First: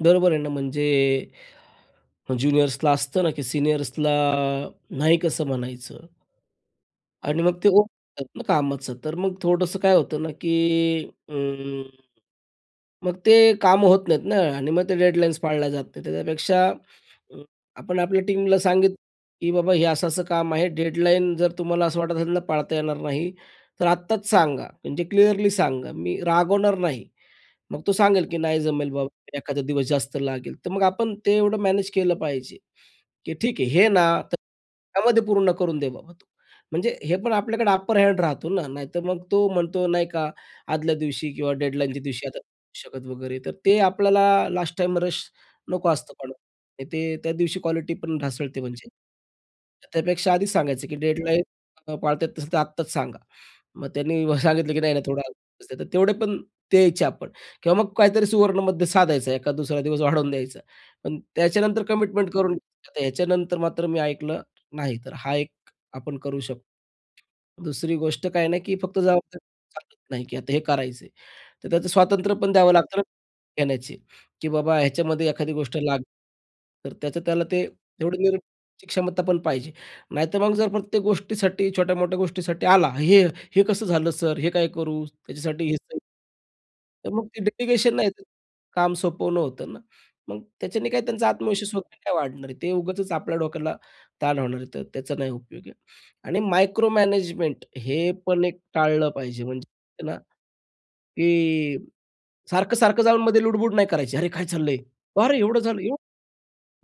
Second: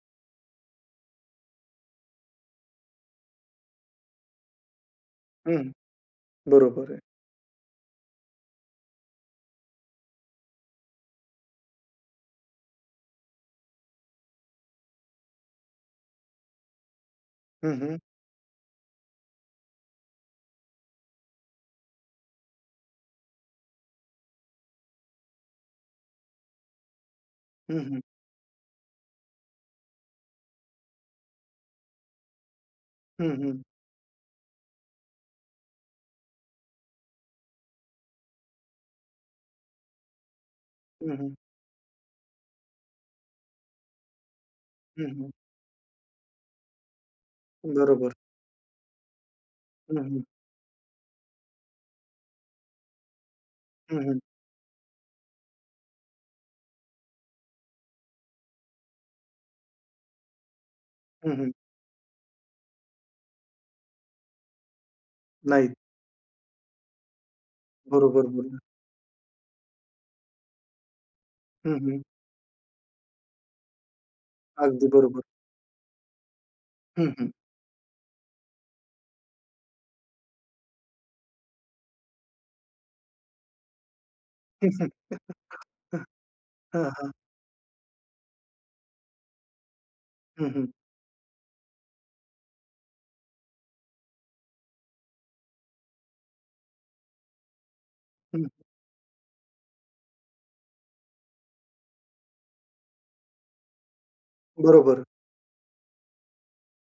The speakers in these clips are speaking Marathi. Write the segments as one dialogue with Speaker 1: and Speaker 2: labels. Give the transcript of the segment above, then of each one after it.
Speaker 1: बरोबर आहे ना. म्हणजे अ, ज्युनियर्सला असतं ना, की सीनियर्सला नाही कसं
Speaker 2: हं.
Speaker 1: म्हणायचं?
Speaker 2: बरोबर आहे.
Speaker 1: आणि मग ते हो म्हणतात ना, कामाचं तर मग थोडंसं काय होतं ना की अं, मग ते काम होत नाहीत ना आणि मग ते डेडलाईन्स पाळल्या जात नाहीत. त्याच्यापेक्षा
Speaker 2: हं, हं.
Speaker 1: आपण आपल्या टीमला सांगितलं की बाबा हे असं असं काम आहे. डेडलाईन जर तुम्हाला असं वाटत असेल ना, पाळता येणार नाही तर आत्ताच सांगा. म्हणजे क्लिअरली सांगा. मी रागवणार नाही.
Speaker 2: हं,
Speaker 1: मग तो
Speaker 2: हं.
Speaker 1: सांगेल की "नाही जमेल बाबा, एखादा दिवस जास्त लागेल." तर मग आपण ते एवढं मॅनेज केलं पाहिजे.
Speaker 2: हं,
Speaker 1: की "ठीक
Speaker 2: हं.
Speaker 1: आहे, हे ना तर त्यामध्ये पूर्ण करून दे बाबा तू." म्हणजे हे पण आपल्याकडे अपर हँड राहतो ना. नाहीतर मग तो म्हणतो नाही का, आदल्या
Speaker 2: हं,
Speaker 1: दिवशी
Speaker 2: हं.
Speaker 1: किंवा डेडलाईनच्या दिवशी आता नाही करू शकत वगैरे. तर ते आपल्याला लास्टटाईम
Speaker 2: हं,
Speaker 1: रश
Speaker 2: हं.
Speaker 1: नको असतं. पण ते त्या दिवशी क्वालिटी
Speaker 2: बरोबर.
Speaker 1: पण ढासळते म्हणजे.
Speaker 2: हं, हं.
Speaker 1: त्यापेक्षा आधीच सांगायचं की "डेडलाईन्स नाही पाळत येत नसेल, तर आत्ताच सांगा." मग
Speaker 2: हं, हं.
Speaker 1: त्यांनी सांगितलं की "नाही, नाही, थोडे अजून दिवस द्या," पण द्यायचे आपण किंवा मग काहीतरी सुवर्णमध्य साधायचं एखाद दुसरा दिवस वाढवून द्यायचा. पण
Speaker 2: हं, हं.
Speaker 1: त्याच्यानंतर कमिटमेंट करून, "ह्याच्यानंतर मात्र मी ऐकलं नाही, तर हा एक
Speaker 2: नाही.
Speaker 1: आपण करू शकतो." दुसरी
Speaker 2: बरोबर,
Speaker 1: गोष्ट काय
Speaker 2: बरोबर.
Speaker 1: नाही की फक्त जबाबदारी घेऊन चालत नाही की आता हे करायचे आहे. तर
Speaker 2: हं,
Speaker 1: त्याचं
Speaker 2: हं.
Speaker 1: स्वातंत्र्य पण द्यावं लागतं ना, घेण्याची की बाबा
Speaker 2: अगदी बरोबर.
Speaker 1: ह्याच्यामध्ये एखादी गोष्ट लागली. तर
Speaker 2: हं,
Speaker 1: त्याचं
Speaker 2: हं.
Speaker 1: त्याला ते एवढं नेण्याची क्षमता पण पाहिजे. नाहीतर मग जर प्रत्येक गोष्टीसाठी छोट्या-मोठ्या गोष्टीसाठी आला, "हे हे कसं झालं सर? हे काय
Speaker 2: हं, हं.
Speaker 1: करू?" त्याच्यासाठी हे तर
Speaker 2: हां, हां.
Speaker 1: तर मग ते डेलिगेशन नाही, ते काम सोपवणं होतं ना. मग
Speaker 2: हं, हं.
Speaker 1: त्याच्याने काय त्यांचा आत्मविश्वास वगैरे काय वाढणार आहे. ते उगाचच आपल्या डोक्याला ताण होणार आहे. तर त्याचा नाही उपयोग आहे. आणि मायक्रोमॅनेजमेंट हे पण
Speaker 2: हं.
Speaker 1: एक टाळलं पाहिजे म्हणजे ना, की सारखं-सारखं जाऊन मध्ये लुडबुड नाही करायची, "अरे काय चाललंय?
Speaker 2: बरोबर.
Speaker 1: अरे एवढं झालं, एवढं?"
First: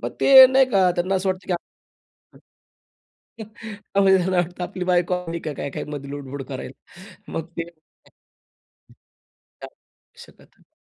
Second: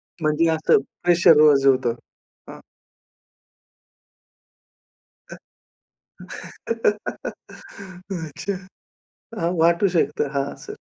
Speaker 1: मग ते
Speaker 2: म्हणजे
Speaker 1: नाही
Speaker 2: असं
Speaker 1: का त्यांना असं वाटतं की
Speaker 2: प्रेशरवर जो होतं. हां.
Speaker 1: हं. अ, मग त्यांना वाटतं आपली बायको आली का काय, काय मध्ये लूडबुड करायला.
Speaker 2: अच्छा.
Speaker 1: मग ते नाही
Speaker 2: हां,
Speaker 1: करू
Speaker 2: वाटू शकतं. हां,
Speaker 1: शकत.
Speaker 2: असं.